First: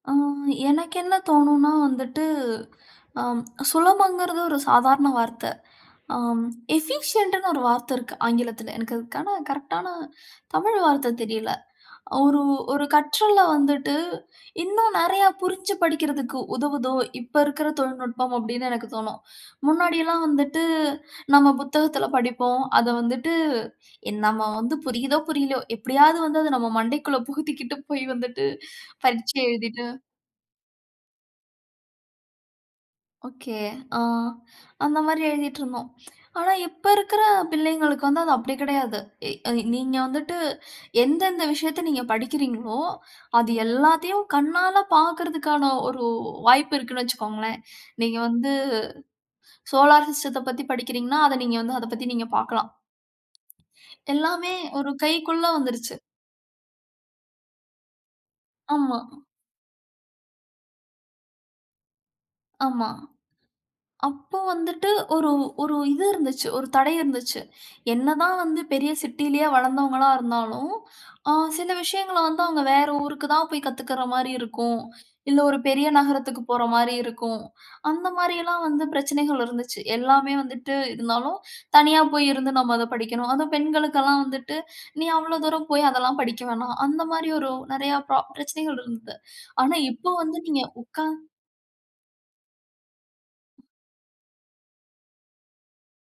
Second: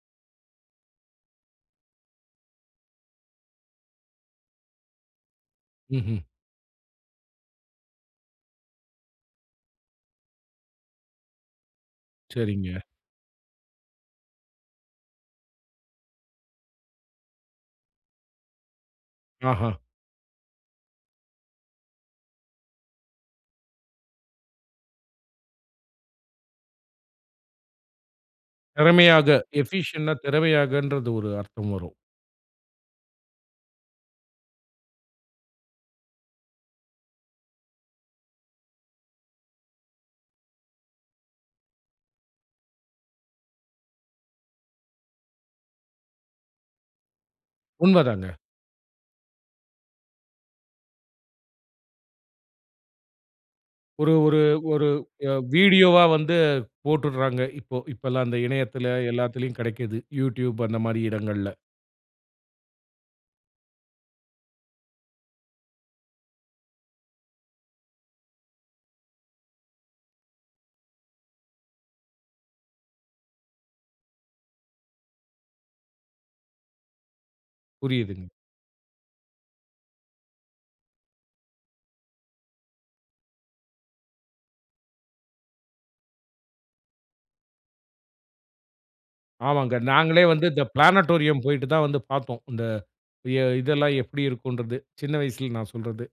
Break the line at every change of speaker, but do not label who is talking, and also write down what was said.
அ எனக்கு என்ன தோணும்னா வந்துட்டு, அம் சுலபம்ங்கிறது ஒரு சாதாரண வார்த்த.
ம்ஹ்ம்.
அம் எஃபிஷியன்ட்ன்னு ஒரு வார்த்த இருக்கு ஆங்கிலத்துல. எனக்கு அதுக்கான கரெக்ட்டான தமிழ் வார்த்த தெரியல. ஒரு
சரிங்க.
ஒரு கற்றல வந்துட்டு இன்னும் நிறையா புரிஞ்சு படிக்கிறதுக்கு உதவுதோ, இப்போ இருக்கிற தொழில்நுட்பம் அப்படின்னு எனக்கு தோணும்.
ஆஹா.
முன்னாடியெல்லாம் வந்துட்டு நம்ம புத்தகத்துல படிப்போம். அத வந்துட்டு என் நாம்ம வந்து புரியுதோ, புரியலையோ எப்படியாவது வந்து அத நம்ம மண்டைக்குள்ள புகுத்திக்கிட்டு போய் வந்துட்டு
திறமையாக.
பரீட்சை எழுதிட்டு
எஃபிஷியன்ட்னா திறமையாகன்றது ஒரு அர்த்தம் வரும்.
ஒகே. அ அந்த மாரி எழுதிட்டிருந்தோம். ஆனா, இப்ப இருக்கிற பிள்ளைகளுக்கு வந்து, அது அப்படி கிடையாது. இ எ நீங்க வந்துட்டு எந்தெந்த விஷயத்த நீங்க படிக்கிறீங்களோ, அது எல்லாத்தையும் கண்ணால பார்க்கறதுக்கான ஒரு வாய்ப்பு இருக்குனு வச்சிக்கோங்களேன். நீங்க
உண்மதாங்க.
வந்து சோலார் சிஸ்டத்த பத்தி படிக்கிறீங்கன்னா, அத நீங்க வந்து அத பத்தி நீங்க பார்க்கலாம்.
ஒரு ஒரு
எல்லாமே
ஒரு
ஒரு
அ
கைக்குள்ள வந்துருச்சு.
வீடியோவா வந்து போட்டுர்றாங்க. இப்போ இப்பெல்லாம் அந்த இணையத்துல,
ஆமா.
எல்லாத்திலயும் கிடைக்குது, YouTube அந்த மாரி இடங்கள்ல.
ஆமா. அப்போ வந்துட்டு ஒரு ஒரு இது இருந்துச்சு. ஒரு தடை இருந்துச்சு. என்னதான் வந்து பெரிய சிட்டியிலேயே வளர்ந்தவங்களா இருந்தாலும். அ சில விஷயங்கள வந்து அவங்க வேற ஊருக்கு தான் போய் கத்துக்குற மாரி இருக்கும். இல்ல, ஒரு பெரிய நகரத்துக்கு போற மாரி இருக்கும். அந்த
புரியுதுங்க.
மாரில்லாம் வந்து பிரச்சனைகள் இருந்துச்சு. எல்லாமே வந்துட்டு இருந்தாலும், தனியா போய் இருந்து நம்ம அத படிக்கணும். அதுவும் பெண்களுக்கு எல்லாம் வந்துட்டு, "நீ அவ்ளோ தூரம் போய் அதெல்லாம் படிக்க வேணா." அந்த மாரி ஒரு நிறையா பிரா பிரச்சனைகள் இருந்துது. ஆனா,
ஆமாங்க.
இப்போ
நாங்களே
வந்து
வந்து
நீங்க
இந்த
உட்கார்ந்து
பிளானட்டோரியம் போய்ட்டு தான் வந்து பார்த்தோம். இந்த அ இதெல்லாம் எப்டி இருக்கும்ன்றது. சின்ன வயசுல நான் சொல்றது.